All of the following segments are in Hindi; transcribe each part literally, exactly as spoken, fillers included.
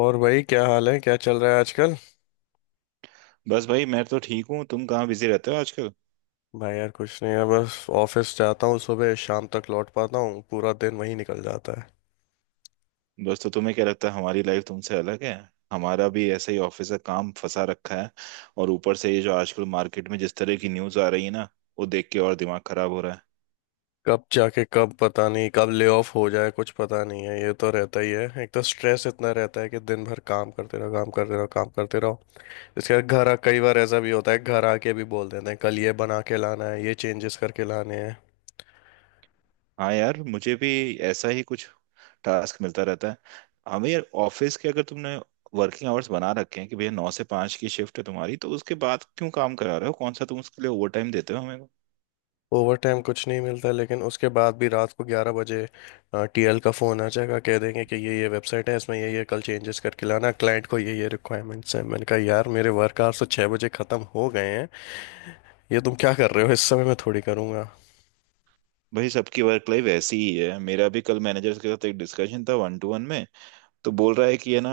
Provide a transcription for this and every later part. और भाई, क्या हाल है? क्या चल रहा है आजकल? बस भाई मैं तो ठीक हूँ। तुम कहाँ बिजी रहते हो आजकल? भाई यार कुछ नहीं है, बस ऑफिस जाता हूँ। सुबह शाम तक लौट पाता हूँ, पूरा दिन वहीं निकल जाता है। बस तो तुम्हें क्या लगता है हमारी लाइफ तुमसे अलग है? हमारा भी ऐसा ही ऑफिस का काम फंसा रखा है। और ऊपर से ये जो आजकल मार्केट में जिस तरह की न्यूज़ आ रही है ना, वो देख के और दिमाग खराब हो रहा है। कब जाके, कब पता नहीं कब ले ऑफ हो जाए, कुछ पता नहीं है, ये तो रहता ही है। एक तो स्ट्रेस इतना रहता है कि दिन भर काम करते रहो, काम करते रहो, काम करते रहो। इसके बाद घर आ, कई बार ऐसा भी होता है, घर आके भी बोल देते हैं कल ये बना के लाना है, ये चेंजेस करके लाने हैं। हाँ यार, मुझे भी ऐसा ही कुछ टास्क मिलता रहता है। हमें यार ऑफिस के, अगर तुमने वर्किंग आवर्स बना रखे हैं कि भैया नौ से पाँच की शिफ्ट है तुम्हारी, तो उसके बाद क्यों काम करा रहे हो? कौन सा तुम उसके लिए ओवर टाइम देते हो हमें। ओवर टाइम कुछ नहीं मिलता, लेकिन उसके बाद भी रात को ग्यारह बजे टी एल का फ़ोन आ जाएगा। कह देंगे कि ये ये वेबसाइट है, इसमें ये ये कल चेंजेस करके लाना, क्लाइंट को ये ये रिक्वायरमेंट्स हैं। मैंने कहा यार, मेरे वर्क आवर्स तो छः बजे ख़त्म हो गए हैं, ये तुम क्या कर रहे हो इस समय? मैं थोड़ी करूँगा। भाई, सबकी वर्क लाइफ ऐसी ही है। मेरा भी कल मैनेजर के साथ एक डिस्कशन था वन टू वन में। तो बोल रहा है कि है ना,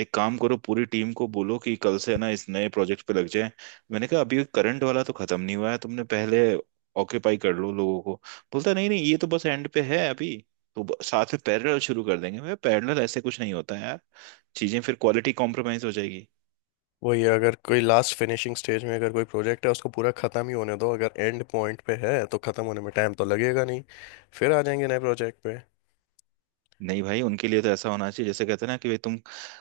एक काम करो, पूरी टीम को बोलो कि कल से है ना इस नए प्रोजेक्ट पे लग जाए। मैंने कहा अभी करंट वाला तो खत्म नहीं हुआ है, तुमने पहले ऑक्यूपाई कर लो लोगों को। बोलता नहीं नहीं, ये तो बस एंड पे है अभी। तो ब- साथ में पैरेलल शुरू कर देंगे। मैं, पैरेलल ऐसे कुछ नहीं होता है यार, चीजें फिर क्वालिटी कॉम्प्रोमाइज हो जाएगी। वही, अगर कोई लास्ट फिनिशिंग स्टेज में अगर कोई प्रोजेक्ट है, उसको पूरा ख़त्म ही होने दो। अगर एंड पॉइंट पे है तो ख़त्म होने में टाइम तो लगेगा नहीं, फिर आ जाएंगे नए प्रोजेक्ट पे। नहीं भाई, उनके लिए तो ऐसा होना चाहिए जैसे कहते हैं ना कि भाई तुम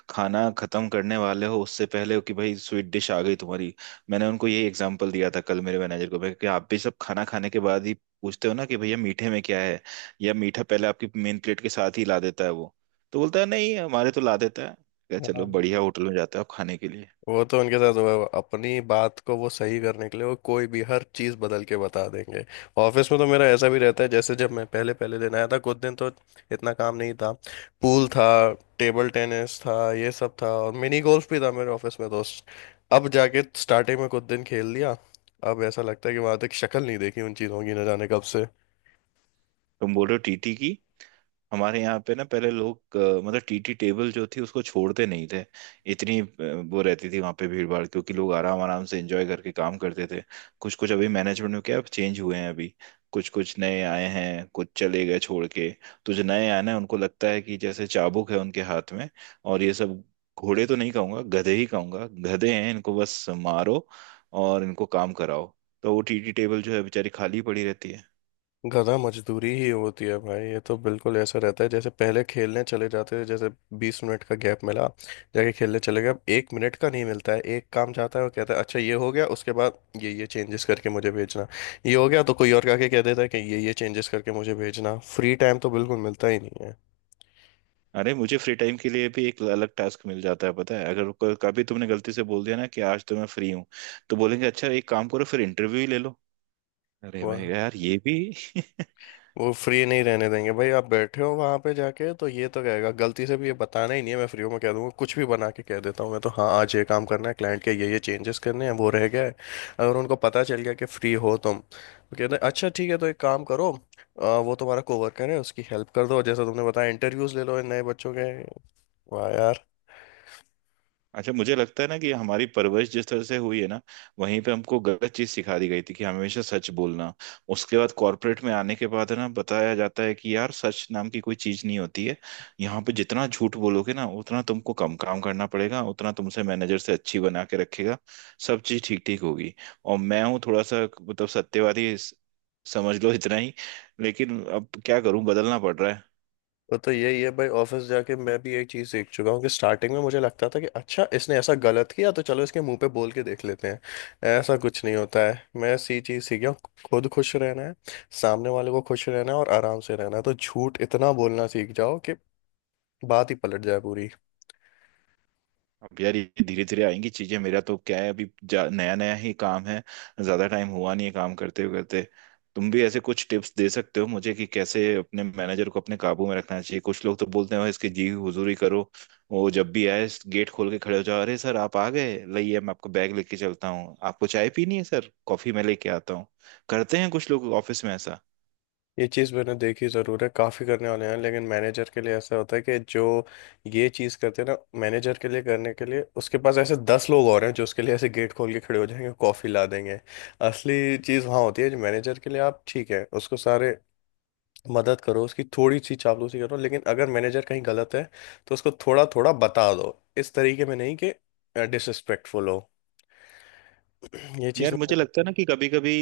खाना खत्म करने वाले हो उससे पहले हो कि भाई स्वीट डिश आ गई तुम्हारी। मैंने उनको ये एग्जांपल दिया था कल मेरे मैनेजर को भाई कि आप भी सब खाना खाने के बाद ही पूछते हो ना कि भैया मीठे में क्या है? या मीठा पहले आपकी मेन प्लेट के साथ ही ला देता है वो? तो बोलता है नहीं हमारे तो ला देता है। क्या, हाँ। चलो बढ़िया होटल में जाता है आप खाने के लिए। वो तो उनके साथ हुआ है, वो अपनी बात को वो सही करने के लिए वो कोई भी हर चीज़ बदल के बता देंगे। ऑफिस में तो मेरा ऐसा भी रहता है, जैसे जब मैं पहले पहले दिन आया था, कुछ दिन तो इतना काम नहीं था। पूल था, टेबल टेनिस था, ये सब था, और मिनी गोल्फ भी था मेरे ऑफिस में, दोस्त। अब जाके स्टार्टिंग में कुछ दिन खेल लिया, अब ऐसा लगता है कि वहां तक शक्ल नहीं देखी उन चीज़ों की, न जाने कब से। तुम बोल रहे हो टीटी की? हमारे यहाँ पे ना पहले लोग अ, मतलब टीटी टेबल जो थी उसको छोड़ते नहीं थे, इतनी अ, वो रहती थी वहाँ पे भीड़ भाड़, क्योंकि लोग आराम आराम से एंजॉय करके काम करते थे। कुछ कुछ अभी मैनेजमेंट में क्या चेंज हुए हैं अभी, कुछ कुछ नए आए हैं, कुछ चले गए छोड़ के। तो जो नए आए ना उनको लगता है कि जैसे चाबुक है उनके हाथ में, और ये सब घोड़े तो नहीं कहूंगा, गधे ही कहूंगा, गधे हैं इनको बस मारो और इनको काम कराओ। तो वो टीटी टेबल जो है बेचारी खाली पड़ी रहती है। गधा मजदूरी ही होती है भाई, ये तो बिल्कुल ऐसा रहता है। जैसे पहले खेलने चले जाते थे, जैसे बीस मिनट का गैप मिला, जाके खेलने चले गए। अब एक मिनट का नहीं मिलता है। एक काम जाता है, वो कहता है अच्छा ये हो गया, उसके बाद ये ये चेंजेस करके मुझे भेजना। ये हो गया तो कोई और आके कह देता है कि ये ये चेंजेस करके मुझे भेजना। फ्री टाइम तो बिल्कुल मिलता ही नहीं है। अरे मुझे फ्री टाइम के लिए भी एक अलग टास्क मिल जाता है, पता है? अगर क- कभी तुमने गलती से बोल दिया ना कि आज तो मैं फ्री हूँ, तो बोलेंगे अच्छा एक काम करो, फिर इंटरव्यू ही ले लो। अरे मैं वाह। कहा, यार ये भी वो फ्री नहीं रहने देंगे भाई। आप बैठे हो वहां पे, जाके तो ये तो कहेगा, गलती से भी ये बताना ही नहीं है मैं फ्री हूँ। मैं कह दूंगा, कुछ भी बना के कह देता हूँ मैं तो, हाँ आज ये काम करना है, क्लाइंट के ये ये चेंजेस करने हैं, वो रह गया है। अगर उनको पता चल गया कि फ्री हो तुम, तो कहते हैं अच्छा ठीक है तो एक काम करो, अ, वो तुम्हारा कोवर्कर है उसकी हेल्प कर दो, जैसा तुमने बताया इंटरव्यूज ले लो इन नए बच्चों के। वाह यार। अच्छा मुझे लगता है ना कि हमारी परवरिश जिस तरह से हुई है ना, वहीं पे हमको गलत चीज सिखा दी गई थी कि हमेशा सच बोलना। उसके बाद कॉर्पोरेट में आने के बाद है ना बताया जाता है कि यार सच नाम की कोई चीज नहीं होती है। यहाँ पे जितना झूठ बोलोगे ना उतना तुमको कम काम करना पड़ेगा, उतना तुमसे मैनेजर से अच्छी बना के रखेगा, सब चीज ठीक ठीक होगी। और मैं हूँ थोड़ा सा मतलब सत्यवादी, समझ लो इतना ही। लेकिन अब क्या करूं, बदलना पड़ रहा है। वो तो यही है भाई, ऑफिस जाके मैं भी एक चीज सीख चुका हूँ कि स्टार्टिंग में मुझे लगता था कि अच्छा इसने ऐसा गलत किया तो चलो इसके मुंह पे बोल के देख लेते हैं। ऐसा कुछ नहीं होता है, मैं सी चीज सीख गया हूँ। खुद खुश रहना है, सामने वाले को खुश रहना है और आराम से रहना है, तो झूठ इतना बोलना सीख जाओ कि बात ही पलट जाए पूरी। अब यार ये धीरे धीरे आएंगी चीजें। मेरा तो क्या है, अभी जा, नया नया ही काम है, ज्यादा टाइम हुआ नहीं है काम करते करते। तुम भी ऐसे कुछ टिप्स दे सकते हो मुझे कि कैसे अपने मैनेजर को अपने काबू में रखना चाहिए? कुछ लोग तो बोलते हैं, "ओए, इसकी जी हुजूरी करो, वो जब भी आए गेट खोल के खड़े हो जाओ, अरे सर आप आ गए, लाइए मैं आपको बैग लेके चलता हूँ, आपको चाय पीनी है सर, कॉफी मैं लेके आता हूँ।" करते हैं कुछ लोग ऑफिस में ऐसा। ये चीज़ मैंने देखी ज़रूर है, काफ़ी करने वाले हैं, लेकिन मैनेजर के लिए ऐसा होता है कि जो ये चीज़ करते हैं ना मैनेजर के लिए, करने के लिए उसके पास ऐसे दस लोग और हैं जो उसके लिए ऐसे गेट खोल के खड़े हो जाएंगे, कॉफ़ी ला देंगे। असली चीज़ वहाँ होती है जो मैनेजर के लिए आप ठीक है उसको सारे मदद करो, उसकी थोड़ी सी चापलूसी करो, लेकिन अगर मैनेजर कहीं गलत है तो उसको थोड़ा थोड़ा बता दो, इस तरीके में नहीं कि डिसरिस्पेक्टफुल हो। ये चीज़ यार मुझे मैंने लगता है ना कि कभी कभी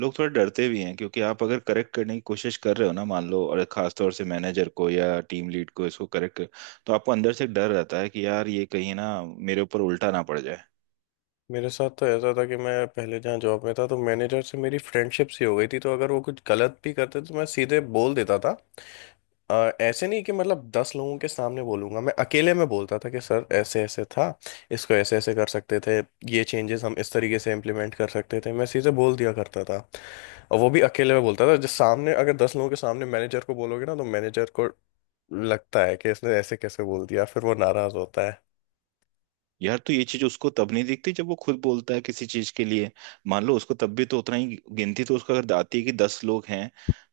लोग थोड़ा डरते भी हैं, क्योंकि आप अगर करेक्ट करने की कोशिश कर रहे हो ना मान लो, और खास तौर से मैनेजर को या टीम लीड को इसको करेक्ट कर, तो आपको अंदर से एक डर रहता है कि यार ये कहीं ना मेरे ऊपर उल्टा ना पड़ जाए। मेरे साथ तो ऐसा था कि मैं पहले जहाँ जॉब में था तो मैनेजर से मेरी फ्रेंडशिप सी हो गई थी, तो अगर वो कुछ गलत भी करते तो मैं सीधे बोल देता था। अ, ऐसे नहीं कि मतलब दस लोगों के सामने बोलूंगा, मैं अकेले में बोलता था कि सर ऐसे ऐसे था, इसको ऐसे ऐसे कर सकते थे, ये चेंजेस हम इस तरीके से इम्प्लीमेंट कर सकते थे। मैं सीधे बोल दिया करता था, और वो भी अकेले में बोलता था। जो सामने, अगर दस लोगों के सामने मैनेजर को बोलोगे ना तो मैनेजर को लगता है कि इसने ऐसे कैसे बोल दिया, फिर वो नाराज होता है। यार, तो ये चीज उसको तब नहीं दिखती जब वो खुद बोलता है किसी चीज के लिए। मान लो उसको तब भी तो उतना ही, गिनती तो उसको अगर आती है कि दस लोग हैं,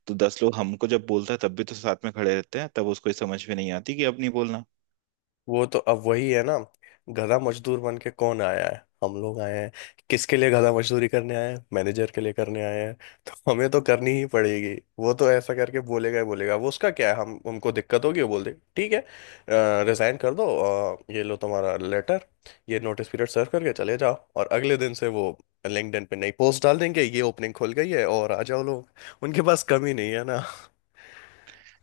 तो दस लोग हमको जब बोलता है तब भी तो साथ में खड़े रहते हैं, तब उसको ये समझ में नहीं आती कि अब नहीं बोलना। वो तो अब वही है ना। गधा मजदूर बन के कौन आया है? हम लोग आए हैं। किसके लिए गधा मजदूरी करने आए हैं? मैनेजर के लिए करने आए हैं, तो हमें तो करनी ही पड़ेगी। वो तो ऐसा करके बोलेगा ही बोलेगा, वो उसका क्या है, हम हमको दिक्कत होगी वो बोल देगा ठीक है रिजाइन कर दो, अ, ये लो तुम्हारा लेटर, ये नोटिस पीरियड सर्व करके चले जाओ। और अगले दिन से वो लिंक्डइन पे नई पोस्ट डाल देंगे, ये ओपनिंग खुल गई है और आ जाओ लोग। उनके पास कमी नहीं है ना।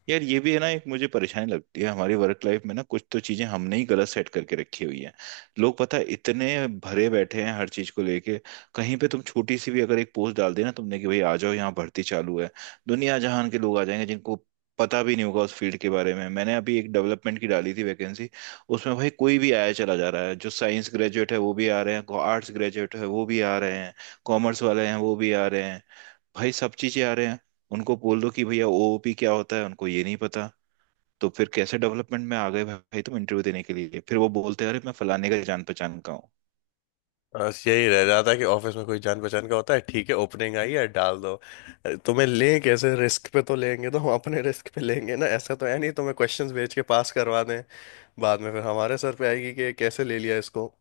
यार ये भी है ना, एक मुझे परेशानी लगती है हमारी वर्क लाइफ में ना, कुछ तो चीजें हमने ही गलत सेट करके रखी हुई हैं। लोग पता है इतने भरे बैठे हैं हर चीज को लेके, कहीं पे तुम छोटी सी भी अगर एक पोस्ट डाल देना तुमने कि भाई आ जाओ यहाँ भर्ती चालू है, दुनिया जहान के लोग आ जाएंगे जिनको पता भी नहीं होगा उस फील्ड के बारे में। मैंने अभी एक डेवलपमेंट की डाली थी वैकेंसी, उसमें भाई कोई भी आया चला जा रहा है। जो साइंस ग्रेजुएट है वो भी आ रहे हैं, आर्ट्स ग्रेजुएट है वो भी आ रहे हैं, कॉमर्स वाले हैं वो भी आ रहे हैं, भाई सब चीजें आ रहे हैं। उनको बोल दो कि भैया ओओपी क्या होता है, उनको ये नहीं पता, तो फिर कैसे डेवलपमेंट में आ गए भाई तुम इंटरव्यू देने के लिए? फिर वो बोलते हैं अरे मैं फलाने का जान पहचान का हूँ। बस यही रह जाता है कि ऑफिस में कोई जान पहचान का होता है, ठीक है ओपनिंग आई है डाल दो। तुम्हें लें कैसे रिस्क पे? तो लेंगे तो हम अपने रिस्क पे लेंगे ना, ऐसा तो है नहीं तुम्हें क्वेश्चंस भेज के पास करवा दें, बाद में फिर हमारे सर पे आएगी कि कैसे ले लिया इसको।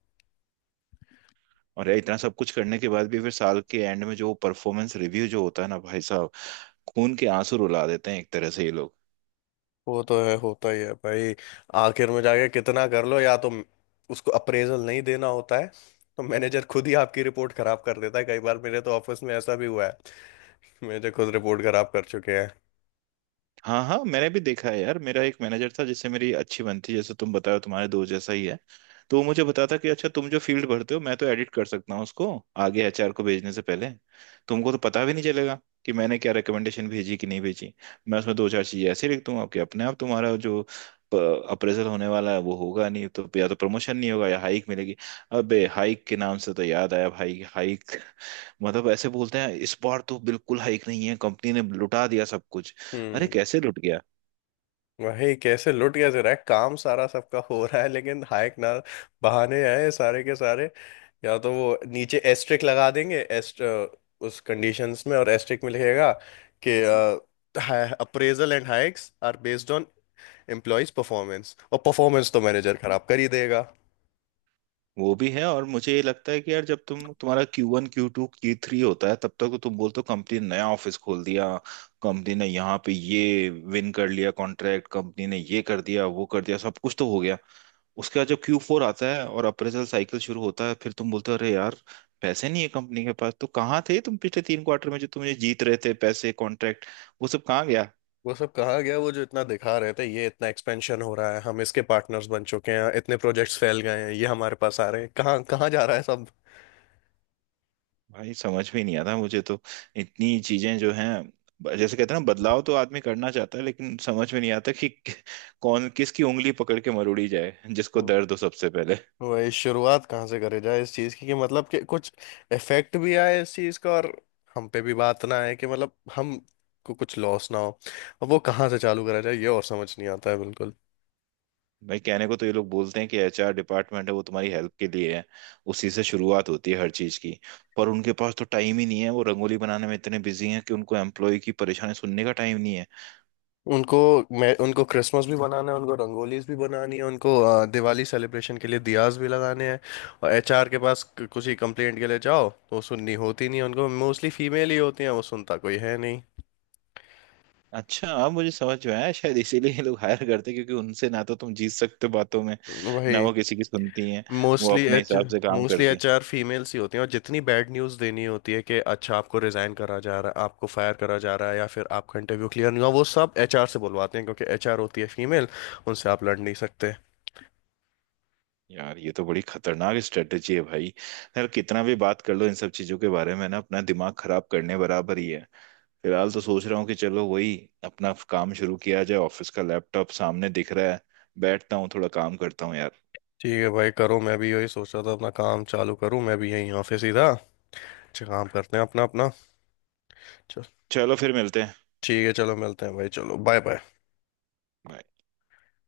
और यार इतना सब कुछ करने के बाद भी फिर साल के एंड में जो परफॉर्मेंस रिव्यू जो होता है ना भाई साहब, खून के आंसू रुला देते हैं एक तरह से ये लोग। वो तो है, होता ही है भाई। आखिर में जाके कितना कर लो, या तो उसको अप्रेजल नहीं देना होता है तो मैनेजर खुद ही आपकी रिपोर्ट खराब कर देता है। कई बार मेरे तो ऑफिस में ऐसा भी हुआ है, मैनेजर खुद रिपोर्ट खराब कर चुके हैं। हाँ हाँ, मैंने भी देखा है यार। मेरा एक मैनेजर था जिससे मेरी अच्छी बनती है, जैसे तुम बताओ तुम्हारे दोस्त जैसा ही है। तो वो मुझे बताता कि अच्छा तुम जो फील्ड भरते हो मैं तो एडिट कर सकता हूँ उसको आगे एचआर को भेजने से पहले, तुमको तो पता भी नहीं चलेगा कि मैंने क्या रिकमेंडेशन भेजी कि नहीं भेजी। मैं उसमें दो चार चीजें ऐसे लिख दूंगा कि अपने आप तुम्हारा जो अप्रेजल होने वाला है वो होगा नहीं, तो या तो प्रमोशन नहीं होगा या हाइक मिलेगी। अबे हाइक के नाम से तो याद आया भाई, हाइक मतलब ऐसे बोलते हैं इस बार तो बिल्कुल हाइक नहीं है, कंपनी ने लुटा दिया सब कुछ। अरे हम्म। कैसे लुट गया? भाई कैसे लुट, कैसे रहा है, काम सारा सबका हो रहा है लेकिन हाइक ना। बहाने आए सारे के सारे, या तो वो नीचे एस्ट्रिक लगा देंगे, एस्ट उस कंडीशंस में और एस्ट्रिक में लिखेगा कि appraisal and hikes are based on employees performance, और परफॉर्मेंस तो मैनेजर खराब कर ही देगा। वो भी है, और मुझे ये लगता है कि यार जब तुम तुम्हारा Q one Q two Q three होता है तब तक तो तुम बोलते हो कंपनी ने नया ऑफिस खोल दिया, कंपनी ने यहाँ पे ये विन कर लिया कॉन्ट्रैक्ट, कंपनी ने ये कर दिया वो कर दिया, सब कुछ तो हो गया। उसके बाद जब क्यू फोर आता है और अप्रेजल साइकिल शुरू होता है, फिर तुम बोलते हो अरे यार पैसे नहीं है कंपनी के पास। तो कहाँ थे तुम पिछले तीन क्वार्टर में जो तुम ये जीत रहे थे पैसे कॉन्ट्रैक्ट, वो सब कहाँ गया? वो सब कहाँ गया? वो जो इतना दिखा रहे थे ये इतना एक्सपेंशन हो रहा है, हम इसके पार्टनर्स बन चुके हैं, इतने प्रोजेक्ट्स फैल गए हैं ये हमारे पास आ रहे हैं, कहाँ कहाँ जा रहा है सब? भाई समझ में नहीं आता मुझे तो, इतनी चीजें जो हैं ब- जैसे कहते हैं ना बदलाव तो आदमी करना चाहता है, लेकिन समझ में नहीं आता कि कि- कौन किसकी उंगली पकड़ के मरोड़ी जाए जिसको दर्द हो सबसे पहले। वही शुरुआत कहाँ से करे जाए इस चीज की, कि मतलब कि कुछ इफेक्ट भी आए इस चीज का, और हम पे भी बात ना आए, कि मतलब हम को कुछ लॉस ना हो। अब वो कहाँ से चालू करा जाए ये, और समझ नहीं आता है बिल्कुल। भाई, कहने को तो ये लोग बोलते हैं कि एचआर डिपार्टमेंट है वो तुम्हारी हेल्प के लिए है, उसी से शुरुआत होती है हर चीज की, पर उनके पास तो टाइम ही नहीं है। वो रंगोली बनाने में इतने बिजी हैं कि उनको एम्प्लॉय की परेशानी सुनने का टाइम नहीं है। उनको मैं उनको क्रिसमस भी बनाना है, उनको रंगोलीज भी बनानी है, उनको अ, दिवाली सेलिब्रेशन के लिए दियाज भी लगाने हैं। और एच आर के पास क- कुछ ही कंप्लेंट के लिए जाओ तो वो सुननी होती नहीं है उनको, मोस्टली फीमेल ही होती हैं, वो सुनता कोई है नहीं। अच्छा, अब मुझे समझ में आया शायद इसीलिए ये लोग हायर करते हैं, क्योंकि उनसे ना तो तुम जीत सकते हो बातों में, ना वही, वो किसी की सुनती हैं, वो मोस्टली अपने एच हिसाब से काम मोस्टली करती हैं। एच आर फीमेल्स ही होती हैं, और जितनी बैड न्यूज़ देनी होती है कि अच्छा आपको रिजाइन करा जा रहा है, आपको फायर करा जा रहा है, या फिर आपका इंटरव्यू क्लियर नहीं हुआ, वो सब एच आर से बुलवाते हैं, क्योंकि एच आर होती है फीमेल, उनसे आप लड़ नहीं सकते। यार ये तो बड़ी खतरनाक स्ट्रेटेजी है भाई। यार कितना भी बात कर लो इन सब चीजों के बारे में ना, अपना दिमाग खराब करने बराबर ही है। फिलहाल तो सोच रहा हूँ कि चलो वही अपना काम शुरू किया जाए, ऑफिस का लैपटॉप सामने दिख रहा है। बैठता हूँ थोड़ा काम करता हूँ यार। ठीक है भाई, करो। मैं भी यही सोच रहा था अपना काम चालू करूं, मैं भी यहीं ऑफिस ही था। अच्छा, काम करते हैं अपना अपना। चल। चलो फिर मिलते हैं। ठीक है, चलो मिलते हैं भाई, चलो, बाय बाय। Bye.